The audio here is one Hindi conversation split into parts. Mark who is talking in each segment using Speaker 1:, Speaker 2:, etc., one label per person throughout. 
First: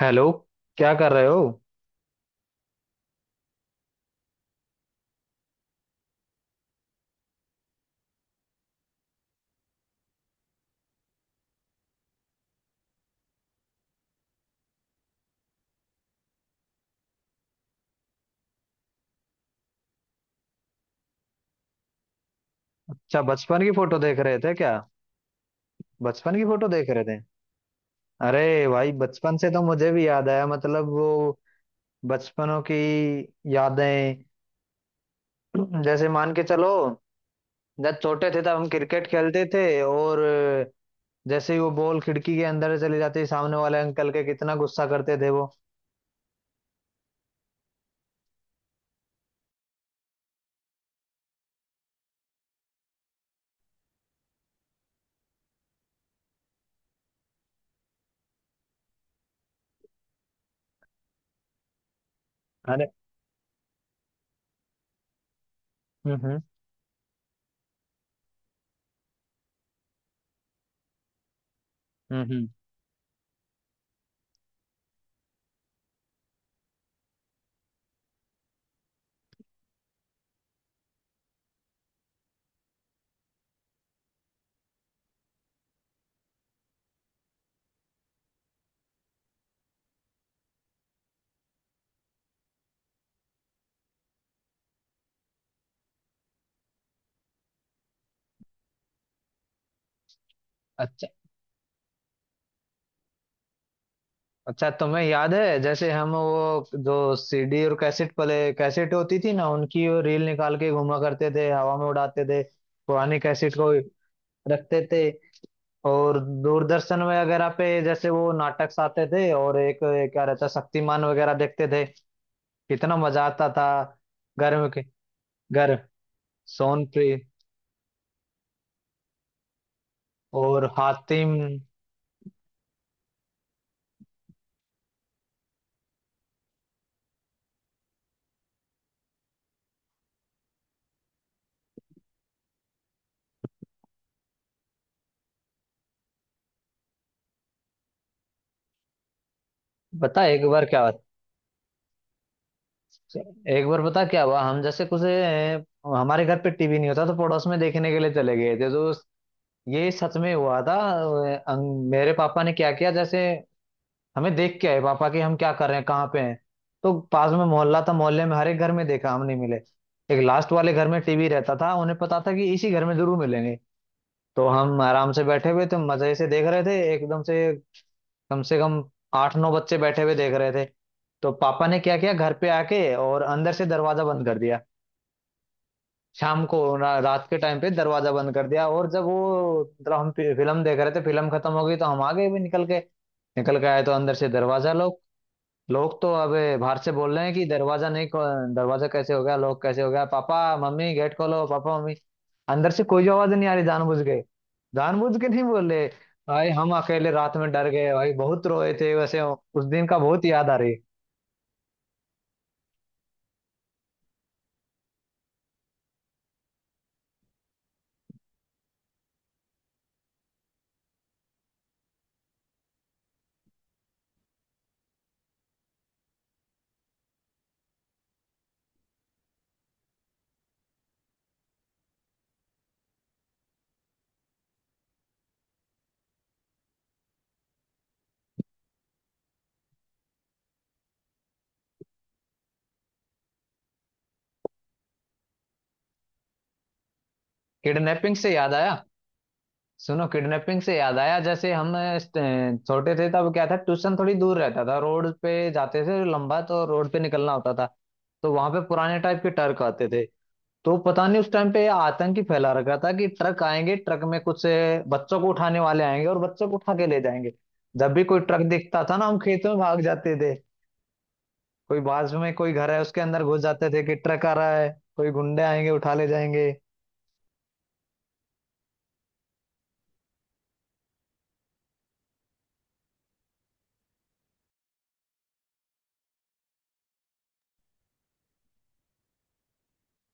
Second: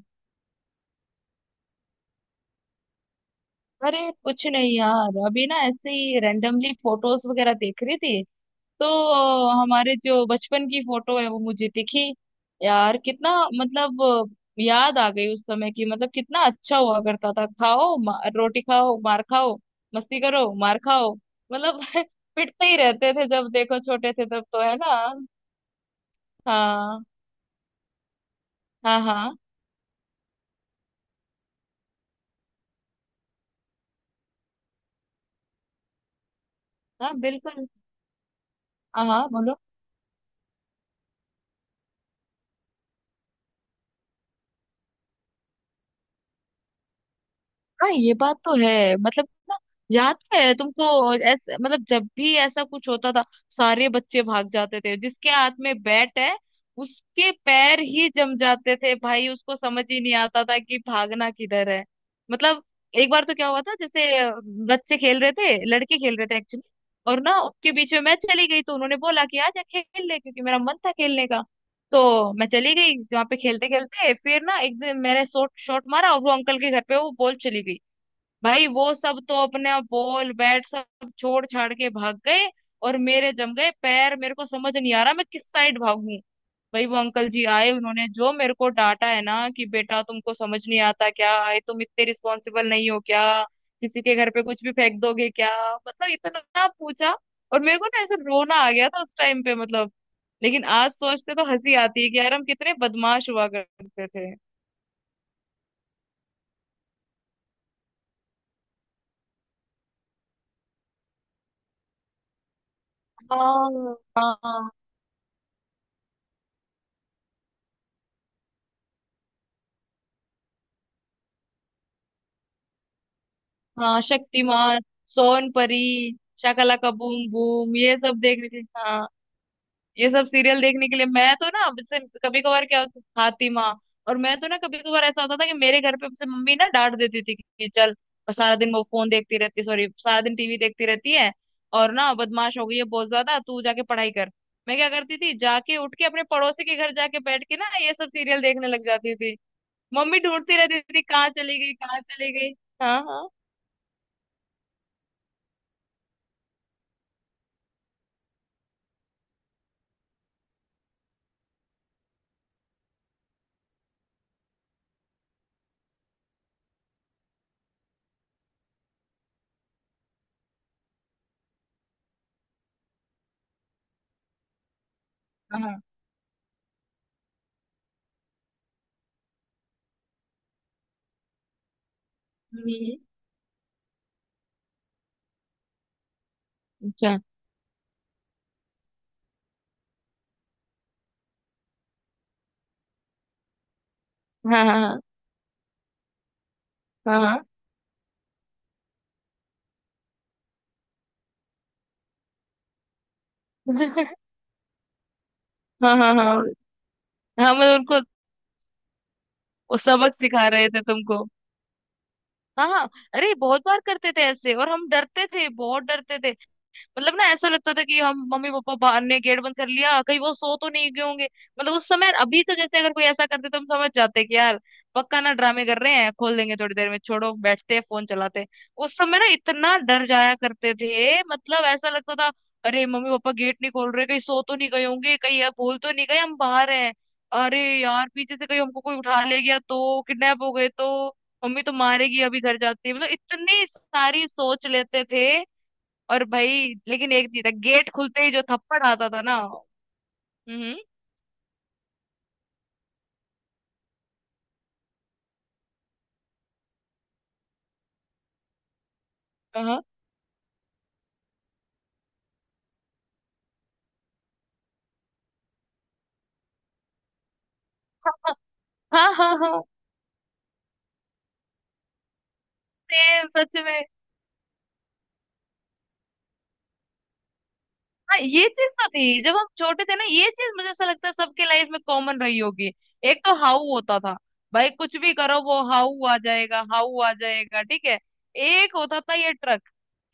Speaker 1: हेलो। क्या कर रहे हो?
Speaker 2: अरे कुछ नहीं यार, अभी ना ऐसे ही रैंडमली फोटोज वगैरह देख रही थी। तो हमारे जो बचपन की फोटो है वो मुझे दिखी। यार कितना, मतलब याद आ गई उस समय की। मतलब कितना अच्छा हुआ करता था। खाओ मा, रोटी खाओ, मार खाओ, मस्ती करो, मार खाओ। मतलब पिटते ही रहते
Speaker 1: अच्छा,
Speaker 2: थे जब
Speaker 1: बचपन की
Speaker 2: देखो,
Speaker 1: फोटो
Speaker 2: छोटे
Speaker 1: देख
Speaker 2: थे
Speaker 1: रहे
Speaker 2: तब
Speaker 1: थे
Speaker 2: तो,
Speaker 1: क्या?
Speaker 2: है ना।
Speaker 1: बचपन की फोटो देख
Speaker 2: हाँ
Speaker 1: रहे थे? अरे भाई,
Speaker 2: हाँ
Speaker 1: बचपन
Speaker 2: हाँ
Speaker 1: से तो मुझे भी याद आया, मतलब वो बचपनों की यादें। जैसे मान के चलो,
Speaker 2: हाँ, बिल्कुल।
Speaker 1: जब छोटे थे तब हम
Speaker 2: हाँ
Speaker 1: क्रिकेट
Speaker 2: हाँ,
Speaker 1: खेलते
Speaker 2: बोलो।
Speaker 1: थे, और जैसे ही वो बॉल खिड़की के अंदर चली जाती, सामने वाले अंकल के कितना गुस्सा करते थे वो।
Speaker 2: हाँ, ये बात तो है। मतलब ना, याद तो है तुमको। ऐसे मतलब जब भी ऐसा कुछ होता था, सारे बच्चे भाग जाते थे। जिसके हाथ में बैट है, उसके पैर ही जम जाते थे भाई। उसको समझ ही नहीं आता था कि भागना किधर है। मतलब
Speaker 1: अरे,
Speaker 2: एक बार तो क्या हुआ था, जैसे बच्चे खेल रहे थे, लड़के
Speaker 1: हम्म
Speaker 2: खेल रहे थे
Speaker 1: हम्म
Speaker 2: एक्चुअली। और ना उनके बीच में मैं चली गई, तो उन्होंने बोला कि आजा खेल ले, क्योंकि मेरा मन था खेलने का।
Speaker 1: हम्म
Speaker 2: तो मैं
Speaker 1: हम्म।
Speaker 2: चली गई। जहाँ पे खेलते खेलते फिर ना एक दिन मैंने शॉट शॉट मारा और वो अंकल के घर पे वो बॉल चली गई। भाई वो सब तो अपने बॉल बैट सब छोड़ छाड़ के भाग गए। और मेरे जम गए पैर, मेरे को समझ नहीं आ रहा मैं किस साइड भागूं। भाई वो अंकल जी आए, उन्होंने जो मेरे को डांटा है ना, कि बेटा तुमको समझ नहीं आता क्या, आए तुम, इतने रिस्पॉन्सिबल नहीं हो क्या, किसी के घर पे कुछ भी फेंक दोगे क्या। मतलब इतना पूछा। और मेरे को ना ऐसे रोना आ गया था उस टाइम पे। मतलब लेकिन आज सोचते तो हंसी आती है कि यार हम कितने बदमाश हुआ करते थे।
Speaker 1: अच्छा, तुम्हें याद है जैसे हम वो जो सीडी और कैसेट पले कैसेट होती थी ना, उनकी वो रील निकाल के घुमा करते थे, हवा में उड़ाते थे पुरानी कैसेट को
Speaker 2: हाँ हाँ।
Speaker 1: रखते थे। और दूरदर्शन वगैरह पे जैसे वो नाटक आते थे, और एक एक क्या रहता, शक्तिमान वगैरह देखते थे, कितना मजा आता था।
Speaker 2: हाँ
Speaker 1: घर में
Speaker 2: शक्तिमान,
Speaker 1: के-
Speaker 2: सोन परी,
Speaker 1: घर,
Speaker 2: शाकाला का
Speaker 1: सोनप्री
Speaker 2: बूम बूम, ये सब देखने के, हाँ। ये सब सीरियल
Speaker 1: और
Speaker 2: देखने के लिए मैं
Speaker 1: हातिम।
Speaker 2: तो ना, जैसे कभी कभार क्या होता, फातिमा। और मैं तो ना कभी कभार ऐसा होता था कि मेरे घर पे मुझसे मम्मी ना डांट देती थी कि चल, और सारा दिन वो फोन देखती रहती, सॉरी सारा दिन टीवी देखती रहती है, और ना बदमाश हो गई है बहुत ज्यादा, तू जाके पढ़ाई कर। मैं क्या करती थी, जाके उठ के अपने पड़ोसी के घर जाके बैठ के ना ये सब सीरियल देखने लग जाती थी। मम्मी
Speaker 1: बता एक
Speaker 2: ढूंढती
Speaker 1: बार क्या
Speaker 2: रहती
Speaker 1: हुआ,
Speaker 2: थी, कहाँ चली गई, कहाँ चली गई। हाँ हाँ
Speaker 1: एक बार बता क्या हुआ। हम जैसे कुछ हमारे घर पे टीवी नहीं होता तो पड़ोस में देखने के लिए चले गए थे, तो ये सच में हुआ था। मेरे पापा ने क्या किया जैसे, हमें देख के आए पापा कि हम क्या कर रहे हैं, कहाँ पे हैं। तो पास में मोहल्ला था, मोहल्ले में हर एक घर में देखा, हम नहीं मिले। एक लास्ट वाले घर में टीवी रहता था, उन्हें पता था कि इसी घर में जरूर मिलेंगे। तो हम आराम से बैठे हुए थे,
Speaker 2: हाँ।
Speaker 1: मजे से देख रहे थे, एकदम से कम आठ नौ बच्चे बैठे हुए देख रहे थे। तो पापा ने क्या किया, घर पे आके
Speaker 2: हम्म।
Speaker 1: और अंदर से दरवाजा बंद कर दिया। शाम को
Speaker 2: अच्छा।
Speaker 1: रात के टाइम पे दरवाजा बंद कर दिया, और जब वो मतलब हम फिल्म देख रहे थे, फिल्म खत्म हो गई तो हम आ गए भी निकल के। निकल के आए तो अंदर से
Speaker 2: हाँ
Speaker 1: दरवाजा
Speaker 2: हाँ
Speaker 1: लोग,
Speaker 2: हाँ
Speaker 1: लोग तो अब बाहर से बोल
Speaker 2: हाँ
Speaker 1: रहे हैं
Speaker 2: हाँ।
Speaker 1: कि दरवाजा नहीं दरवाजा कैसे हो गया, लोग कैसे हो गया, पापा मम्मी गेट खोलो, पापा मम्मी। अंदर से कोई आवाज नहीं आ रही, जानबूझ के, जानबूझ के नहीं बोल रहे।
Speaker 2: हाँ हाँ हाँ
Speaker 1: भाई हम अकेले रात में
Speaker 2: हाँ।
Speaker 1: डर
Speaker 2: मतलब
Speaker 1: गए,
Speaker 2: उनको,
Speaker 1: भाई बहुत रोए थे वैसे, उस
Speaker 2: वो
Speaker 1: दिन का
Speaker 2: सबक
Speaker 1: बहुत
Speaker 2: सिखा
Speaker 1: याद आ
Speaker 2: रहे
Speaker 1: रही है।
Speaker 2: थे तुमको। हाँ हाँ। अरे बहुत बार करते थे ऐसे, और हम डरते थे, बहुत डरते थे। मतलब ना ऐसा लगता था कि हम, मम्मी पापा बाहर ने गेट बंद कर लिया, कहीं वो सो तो नहीं गए होंगे। मतलब उस समय। अभी तो जैसे अगर कोई ऐसा करते तो हम समझ जाते कि यार पक्का ना ड्रामे कर रहे हैं, खोल देंगे थोड़ी देर में, छोड़ो बैठते फोन चलाते। उस समय ना इतना डर जाया करते थे। मतलब ऐसा लगता था, अरे मम्मी पापा गेट नहीं खोल रहे, कहीं सो तो नहीं गए होंगे, कहीं यार भूल तो नहीं गए हम बाहर हैं, अरे यार पीछे से कहीं हमको कोई उठा ले गया तो, किडनैप हो गए तो मम्मी तो मारेगी, अभी घर जाती। मतलब इतनी सारी सोच लेते थे। और भाई लेकिन एक चीज है, गेट
Speaker 1: किडनैपिंग
Speaker 2: खुलते ही
Speaker 1: से
Speaker 2: जो
Speaker 1: याद आया,
Speaker 2: थप्पड़ आता था ना।
Speaker 1: सुनो किडनैपिंग
Speaker 2: हम्म।
Speaker 1: से याद आया। जैसे हम छोटे थे तब क्या था, ट्यूशन थोड़ी दूर रहता था, रोड पे जाते थे, लंबा तो रोड पे निकलना होता था। तो वहां पे पुराने टाइप के ट्रक
Speaker 2: हाँ
Speaker 1: आते थे। तो पता नहीं उस टाइम पे ये आतंक ही फैला रखा था कि ट्रक आएंगे, ट्रक में कुछ बच्चों को उठाने वाले आएंगे और बच्चों को उठा के ले जाएंगे। जब भी कोई ट्रक दिखता था ना,
Speaker 2: हाँ
Speaker 1: हम
Speaker 2: हाँ
Speaker 1: खेतों में
Speaker 2: हाँ।
Speaker 1: भाग जाते थे, कोई बाजू में कोई घर है उसके अंदर
Speaker 2: सेम,
Speaker 1: घुस
Speaker 2: सच
Speaker 1: जाते
Speaker 2: में।
Speaker 1: थे कि ट्रक आ रहा है, कोई गुंडे आएंगे उठा ले जाएंगे।
Speaker 2: हाँ ये चीज तो थी जब हम छोटे थे ना, ये चीज मुझे ऐसा लगता है सबके लाइफ में कॉमन रही होगी। एक तो हाउ होता था। भाई कुछ भी करो, वो हाउ आ जाएगा, हाउ आ जाएगा, ठीक है। एक होता था ये ट्रक,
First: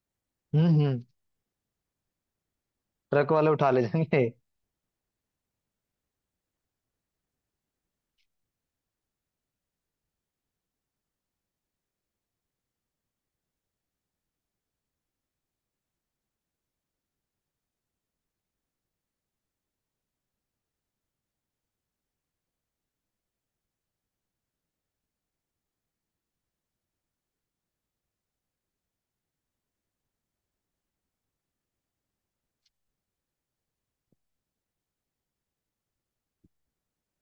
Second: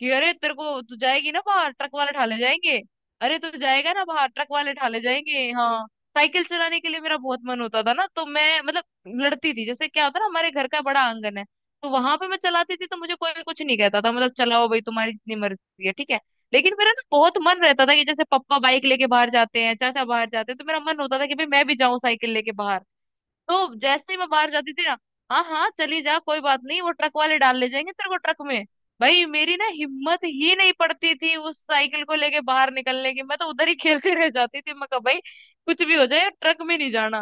Speaker 2: कि अरे तेरे
Speaker 1: हम्म
Speaker 2: को, तू
Speaker 1: हम्म
Speaker 2: जाएगी ना बाहर, ट्रक वाले ठाले जाएंगे।
Speaker 1: ट्रक
Speaker 2: अरे
Speaker 1: वाले
Speaker 2: तू
Speaker 1: उठा ले
Speaker 2: जाएगा ना
Speaker 1: जाएंगे।
Speaker 2: बाहर, ट्रक वाले ठाले जाएंगे। हाँ साइकिल चलाने के लिए मेरा बहुत मन होता था ना, तो मैं, मतलब लड़ती थी। जैसे क्या होता ना, हमारे घर का बड़ा आंगन है, तो वहां पे मैं चलाती थी, तो मुझे कोई कुछ नहीं कहता था। मतलब चलाओ भाई तुम्हारी जितनी मर्जी है, ठीक है। लेकिन मेरा ना बहुत मन रहता था कि जैसे पापा बाइक लेके बाहर जाते हैं, चाचा बाहर जाते हैं, तो मेरा मन होता था कि भाई मैं भी जाऊं साइकिल लेके बाहर। तो जैसे ही मैं बाहर जाती थी ना, हाँ हाँ चली जा कोई बात नहीं, वो ट्रक वाले डाल ले जाएंगे तेरे को ट्रक में। भाई मेरी ना हिम्मत ही नहीं पड़ती थी उस साइकिल को लेके बाहर निकलने की। मैं तो उधर ही खेलती रह जाती थी। मैं कहा भाई कुछ भी हो जाए ट्रक में नहीं जाना।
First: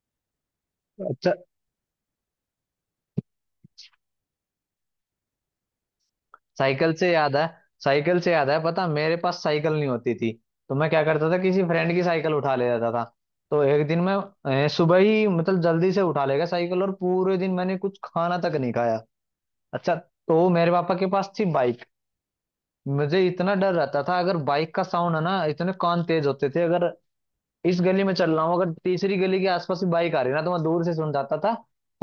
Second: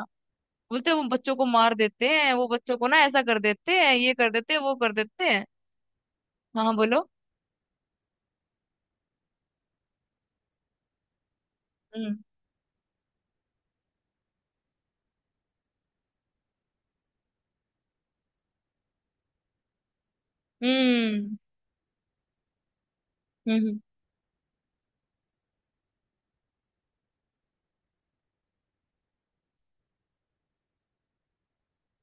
Speaker 2: बोलते वो
Speaker 1: अच्छा,
Speaker 2: बच्चों को मार देते हैं, वो बच्चों को ना ऐसा कर देते हैं, ये कर देते हैं, वो कर देते हैं। हाँ
Speaker 1: साइकिल
Speaker 2: बोलो।
Speaker 1: से याद है, साइकिल से याद है पता, मेरे पास साइकिल नहीं होती थी। तो मैं क्या करता था, किसी फ्रेंड की
Speaker 2: हम्म
Speaker 1: साइकिल उठा ले जाता था। तो एक दिन मैं सुबह ही मतलब जल्दी से उठा ले गया साइकिल और पूरे दिन मैंने कुछ खाना तक नहीं खाया। अच्छा, तो मेरे पापा के पास
Speaker 2: हम्म
Speaker 1: थी बाइक। मुझे इतना
Speaker 2: हम्म।
Speaker 1: डर
Speaker 2: हम्म।
Speaker 1: रहता था, अगर बाइक का साउंड है ना, इतने कान तेज होते थे, अगर इस गली में चल रहा हूँ, अगर तीसरी गली के आसपास भी बाइक आ रही ना, तो मैं दूर से सुन जाता था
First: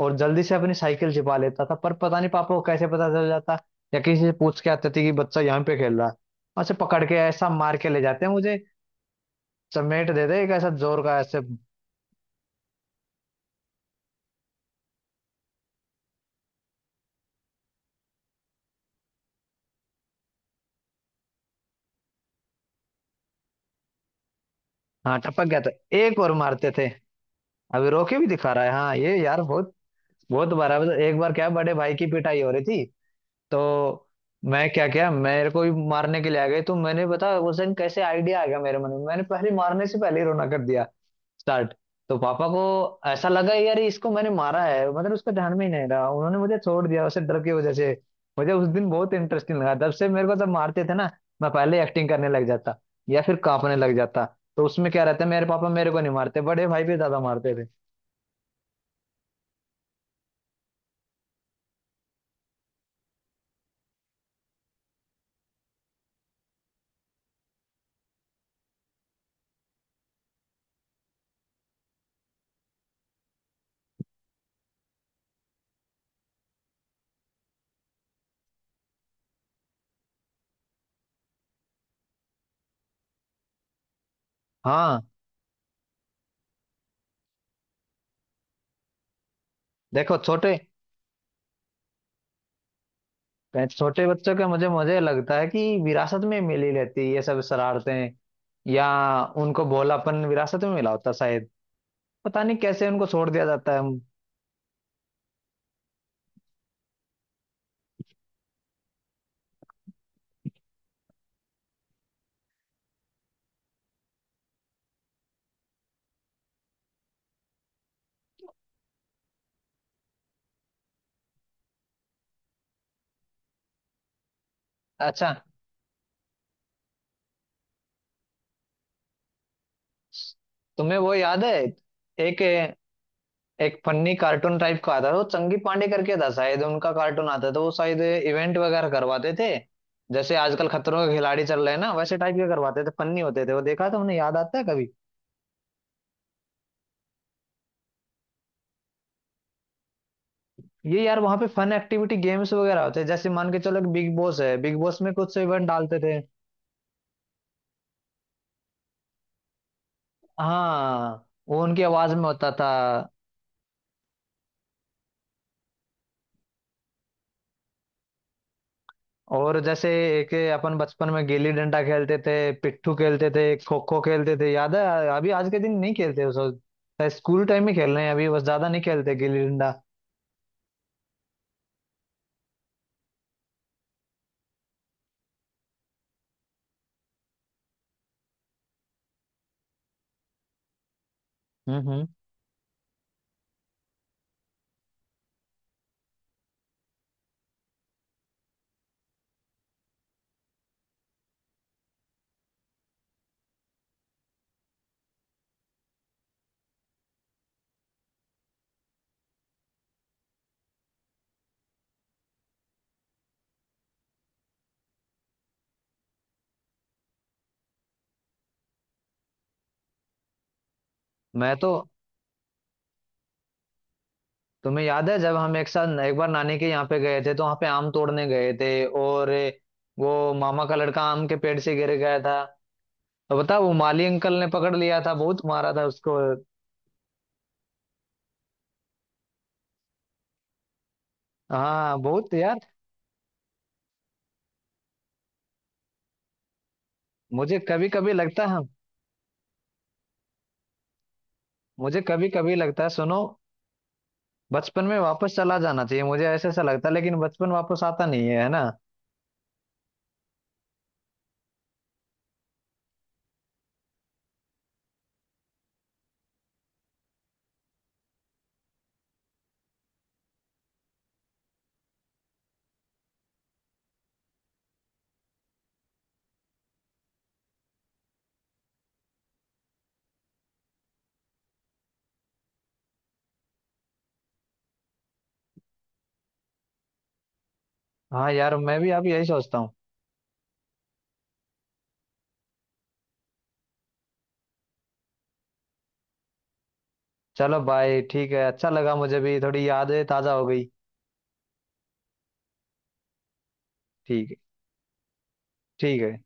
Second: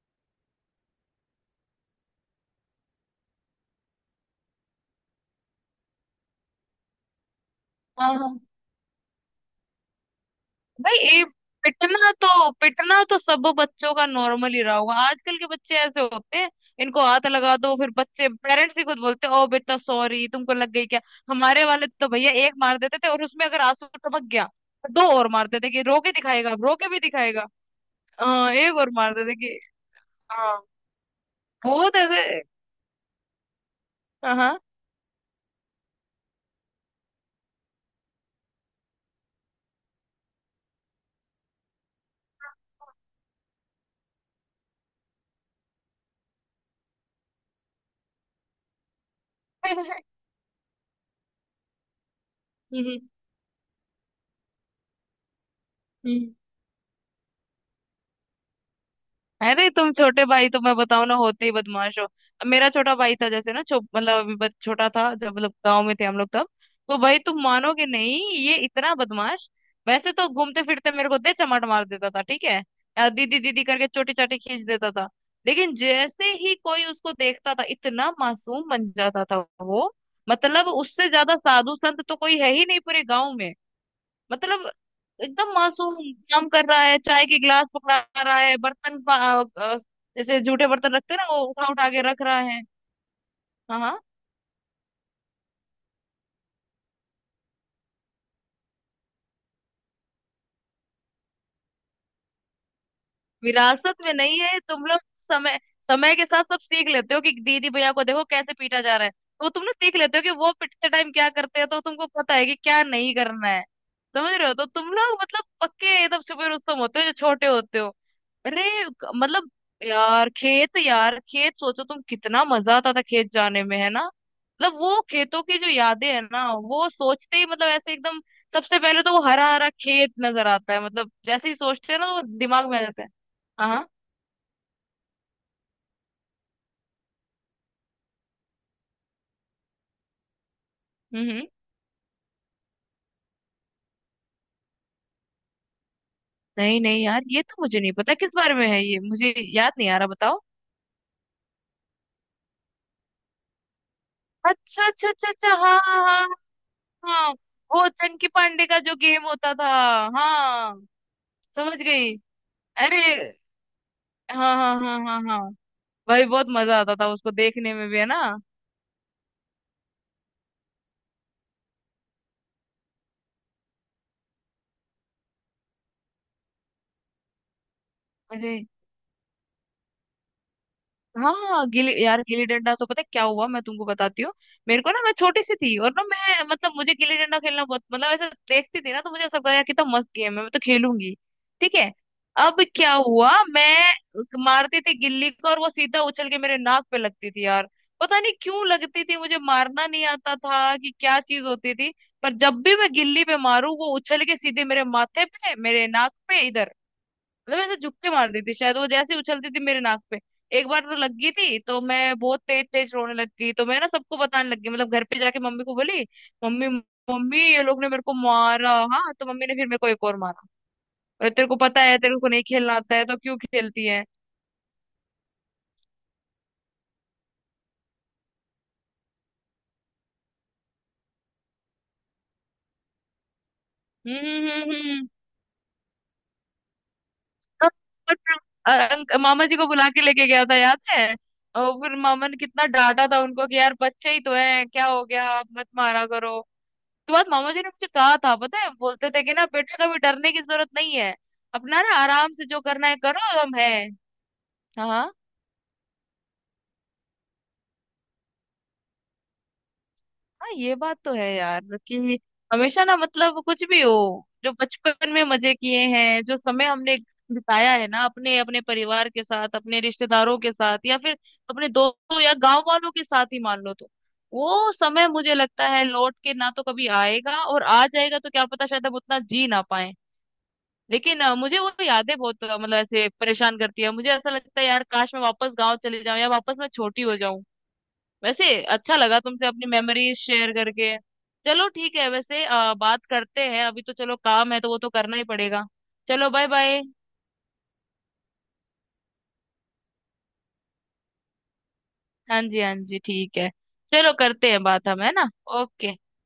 Speaker 1: और जल्दी से अपनी साइकिल छिपा लेता था। पर पता नहीं पापा को कैसे पता चल जाता, या किसी से पूछ के आते थे कि बच्चा यहाँ पे खेल रहा है, और उसे पकड़ के ऐसा मार के ले
Speaker 2: हाँ
Speaker 1: जाते हैं
Speaker 2: हाँ।
Speaker 1: मुझे, चमेट देते एक ऐसा
Speaker 2: भाई
Speaker 1: जोर का
Speaker 2: ये,
Speaker 1: ऐसे।
Speaker 2: पिटना तो, पिटना तो सब बच्चों का नॉर्मल ही रहा होगा। आजकल के बच्चे ऐसे होते हैं, इनको हाथ लगा दो फिर बच्चे, पेरेंट्स ही खुद बोलते हैं, ओ बेटा सॉरी, तुमको लग गई क्या। हमारे वाले तो भैया एक मार देते थे, और उसमें अगर आंसू टपक गया तो दो
Speaker 1: हाँ
Speaker 2: और
Speaker 1: टपक
Speaker 2: मार
Speaker 1: गया था,
Speaker 2: देते, कि रो के
Speaker 1: एक और
Speaker 2: दिखाएगा,
Speaker 1: मारते
Speaker 2: रो
Speaker 1: थे,
Speaker 2: के भी दिखाएगा।
Speaker 1: अभी रोके भी
Speaker 2: हाँ
Speaker 1: दिखा रहा है,
Speaker 2: एक और
Speaker 1: हाँ
Speaker 2: मार
Speaker 1: ये
Speaker 2: देते
Speaker 1: यार
Speaker 2: कि।
Speaker 1: बहुत बहुत
Speaker 2: हाँ,
Speaker 1: बार है। मतलब एक बार क्या, बड़े भाई
Speaker 2: बहुत
Speaker 1: की पिटाई
Speaker 2: ऐसे।
Speaker 1: हो रही थी, तो
Speaker 2: हाँ हाँ।
Speaker 1: मैं क्या क्या मेरे को भी मारने के लिए आ गए, तो मैंने बता उस दिन कैसे आइडिया आ गया मेरे मन में, मैंने पहले, मारने से पहले ही रोना कर दिया स्टार्ट। तो पापा को ऐसा लगा यार इसको मैंने मारा है, मतलब उसका ध्यान में ही नहीं रहा, उन्होंने मुझे छोड़ दिया उसे डर की वजह से। मुझे उस दिन बहुत इंटरेस्टिंग लगा, तब से मेरे को जब मारते थे ना, मैं पहले एक्टिंग करने लग जाता
Speaker 2: हम्म
Speaker 1: या फिर कांपने लग जाता। तो उसमें क्या रहता है, मेरे पापा मेरे को नहीं
Speaker 2: हम्म,
Speaker 1: मारते, बड़े भाई भी ज्यादा मारते थे।
Speaker 2: अरे तुम छोटे भाई तो मैं बताऊं ना, होते ही बदमाश हो। अब मेरा छोटा भाई था, जैसे ना मतलब अभी छोटा था जब, मतलब गांव में थे हम लोग तब। तो भाई तुम मानोगे नहीं, ये इतना बदमाश। वैसे तो घूमते फिरते मेरे को दे चमाट मार देता था, ठीक है, या दीदी दीदी करके चोटी चाटी खींच देता था। लेकिन जैसे ही कोई उसको देखता था, इतना मासूम बन जाता था वो। मतलब उससे ज्यादा साधु संत तो कोई है ही नहीं पूरे गांव में। मतलब
Speaker 1: हाँ,
Speaker 2: एकदम मासूम, काम कर रहा है, चाय के गिलास पकड़ा रहा है, अ,
Speaker 1: देखो
Speaker 2: जैसे
Speaker 1: छोटे
Speaker 2: जूठे बर्तन रखते हैं ना, वो उठा उठा के रख रहा है। हाँ हाँ।
Speaker 1: छोटे बच्चों के, मुझे मुझे लगता है कि विरासत में मिली रहती है ये सब शरारतें, या उनको भोलापन विरासत में मिला होता शायद, पता नहीं कैसे उनको छोड़ दिया जाता है।
Speaker 2: विरासत में नहीं है तुम लोग। समय, समय के साथ सब सीख लेते हो, कि दीदी भैया को देखो कैसे पीटा जा रहा है। तो तुम लोग सीख लेते हो कि वो पिटते टाइम क्या करते हैं, तो तुमको पता है कि क्या नहीं करना है। समझ रहे हो, तो तुम लोग मतलब पक्के एकदम छुपे रुस्तम होते हो जो छोटे होते हो। अरे मतलब यार खेत, यार खेत सोचो तुम, कितना मजा आता था खेत जाने में, है ना। मतलब वो
Speaker 1: अच्छा,
Speaker 2: खेतों की जो यादें है ना, वो सोचते ही मतलब ऐसे एकदम, सबसे पहले तो वो हरा हरा खेत नजर आता है।
Speaker 1: तुम्हें
Speaker 2: मतलब
Speaker 1: वो याद
Speaker 2: जैसे
Speaker 1: है,
Speaker 2: ही सोचते हैं ना तो वो
Speaker 1: एक
Speaker 2: दिमाग में आ जाता है। हाँ
Speaker 1: एक
Speaker 2: हाँ,
Speaker 1: फनी कार्टून टाइप का आता था, वो चंगी पांडे करके था शायद उनका कार्टून आता था, तो वो शायद इवेंट वगैरह करवाते थे। जैसे आजकल खतरों के
Speaker 2: हम्म
Speaker 1: खिलाड़ी
Speaker 2: हम्म।
Speaker 1: चल रहे हैं ना, वैसे टाइप के करवाते थे, फनी होते थे वो। देखा था उन्हें, याद आता है कभी?
Speaker 2: नहीं नहीं यार, ये तो मुझे नहीं पता किस बारे में है, ये मुझे याद नहीं आ रहा, बताओ।
Speaker 1: ये यार वहां पे फन एक्टिविटी गेम्स वगैरह होते हैं, जैसे मान के चलो एक बिग बॉस है, बिग
Speaker 2: अच्छा
Speaker 1: बॉस
Speaker 2: अच्छा
Speaker 1: में
Speaker 2: अच्छा
Speaker 1: कुछ
Speaker 2: अच्छा,
Speaker 1: इवेंट
Speaker 2: हाँ
Speaker 1: डालते
Speaker 2: हाँ
Speaker 1: थे।
Speaker 2: हाँ। हाँ, वो चंकी पांडे का जो गेम होता था। हाँ।
Speaker 1: हाँ, वो
Speaker 2: समझ
Speaker 1: उनकी आवाज
Speaker 2: गई।
Speaker 1: में होता था।
Speaker 2: अरे हाँ हाँ हाँ हाँ हाँ, भाई बहुत मजा आता था उसको देखने में भी, है ना।
Speaker 1: और जैसे एक, अपन बचपन में गिल्ली डंडा खेलते थे, पिट्ठू खेलते थे, खो खो खेलते थे, याद है? अभी आज के दिन नहीं खेलते, उस स्कूल टाइम में खेल रहे हैं, अभी बस
Speaker 2: अरे
Speaker 1: ज्यादा नहीं खेलते गिल्ली डंडा।
Speaker 2: हाँ हाँ गिल्ली, यार गिल्ली डंडा तो, पता है क्या हुआ मैं तुमको बताती हूँ। मेरे को ना, मैं छोटी सी थी, और ना मैं, मतलब मुझे गिल्ली डंडा खेलना बहुत, मतलब ऐसे देखती थी ना, तो मुझे ऐसा लगता था, यार कितना मस्त गेम है, मैं तो खेलूंगी, ठीक
Speaker 1: हम्म
Speaker 2: है।
Speaker 1: हम्म
Speaker 2: अब क्या हुआ, मैं मारती थी गिल्ली को, और वो सीधा उछल के मेरे नाक पे लगती थी यार। पता नहीं क्यों लगती थी, मुझे मारना नहीं आता था कि क्या चीज होती थी। पर जब भी मैं गिल्ली पे मारू, वो उछल के सीधे मेरे माथे पे, मेरे नाक पे इधर, मतलब ऐसे झुक्के मार देती शायद वो, जैसे ही उछलती थी मेरे नाक पे। एक बार तो लग गई थी, तो मैं बहुत तेज तेज रोने लग गई, तो मैं ना सबको बताने लग गई। मतलब घर पे जाके मम्मी को बोली, मम्मी मम्मी ये लोग ने मेरे को मारा। हाँ तो मम्मी ने फिर मेरे को एक और मारा, अरे तेरे
Speaker 1: मैं
Speaker 2: को
Speaker 1: तो,
Speaker 2: पता है तेरे को नहीं खेलना आता है तो क्यों खेलती है।
Speaker 1: तुम्हें याद है जब हम एक साथ एक बार नानी के यहाँ पे गए थे, तो वहां पे आम तोड़ने गए थे, और वो मामा का लड़का आम के पेड़ से गिर गया था। तो बता, वो माली अंकल ने
Speaker 2: हम्म।
Speaker 1: पकड़ लिया
Speaker 2: हम्म।
Speaker 1: था, बहुत मारा था उसको।
Speaker 2: तो फिर, मामा जी को बुला के लेके गया था, याद है। और फिर
Speaker 1: हाँ
Speaker 2: मामा
Speaker 1: बहुत
Speaker 2: ने
Speaker 1: यार।
Speaker 2: कितना डांटा था उनको, कि यार बच्चे ही तो हैं, क्या हो गया, आप मत मारा करो। उसके बाद मामा
Speaker 1: मुझे
Speaker 2: जी ने मुझे
Speaker 1: कभी कभी
Speaker 2: कहा था,
Speaker 1: लगता
Speaker 2: पता
Speaker 1: है,
Speaker 2: है, बोलते थे कि ना बेटा कभी डरने की जरूरत नहीं है, अपना ना
Speaker 1: मुझे कभी
Speaker 2: आराम से
Speaker 1: कभी
Speaker 2: जो
Speaker 1: लगता है,
Speaker 2: करना है
Speaker 1: सुनो,
Speaker 2: करो, हम है।
Speaker 1: बचपन में
Speaker 2: हाँ
Speaker 1: वापस चला जाना चाहिए, मुझे ऐसा ऐसा लगता है, लेकिन बचपन वापस आता नहीं है, है ना?
Speaker 2: हाँ, ये बात तो है यार, कि हमेशा ना, मतलब कुछ भी हो, जो बचपन में मजे किए हैं, जो समय हमने बिताया है ना, अपने अपने परिवार के साथ, अपने रिश्तेदारों के साथ, या फिर अपने दोस्तों या गांव वालों के साथ ही मान लो तो, वो समय मुझे लगता है लौट के ना तो कभी आएगा, और आ जाएगा तो क्या पता शायद हम उतना जी ना पाए। लेकिन मुझे वो यादें बहुत मतलब ऐसे परेशान करती है। मुझे ऐसा लगता है यार काश मैं वापस गांव चले जाऊं, या वापस मैं छोटी हो जाऊं।
Speaker 1: हाँ
Speaker 2: वैसे,
Speaker 1: यार, मैं भी
Speaker 2: अच्छा
Speaker 1: अब
Speaker 2: लगा
Speaker 1: यही
Speaker 2: तुमसे
Speaker 1: सोचता
Speaker 2: अपनी
Speaker 1: हूँ।
Speaker 2: मेमोरीज शेयर करके। चलो ठीक है, वैसे बात करते हैं, अभी तो चलो काम है तो वो तो करना ही पड़ेगा। चलो, बाय बाय।
Speaker 1: चलो बाय, ठीक है, अच्छा लगा, मुझे भी थोड़ी यादें ताजा हो गई।
Speaker 2: हाँ जी, हाँ जी, ठीक है। चलो
Speaker 1: ठीक है।
Speaker 2: करते हैं बात, हम है ना। ओके।
Speaker 1: ठीक है।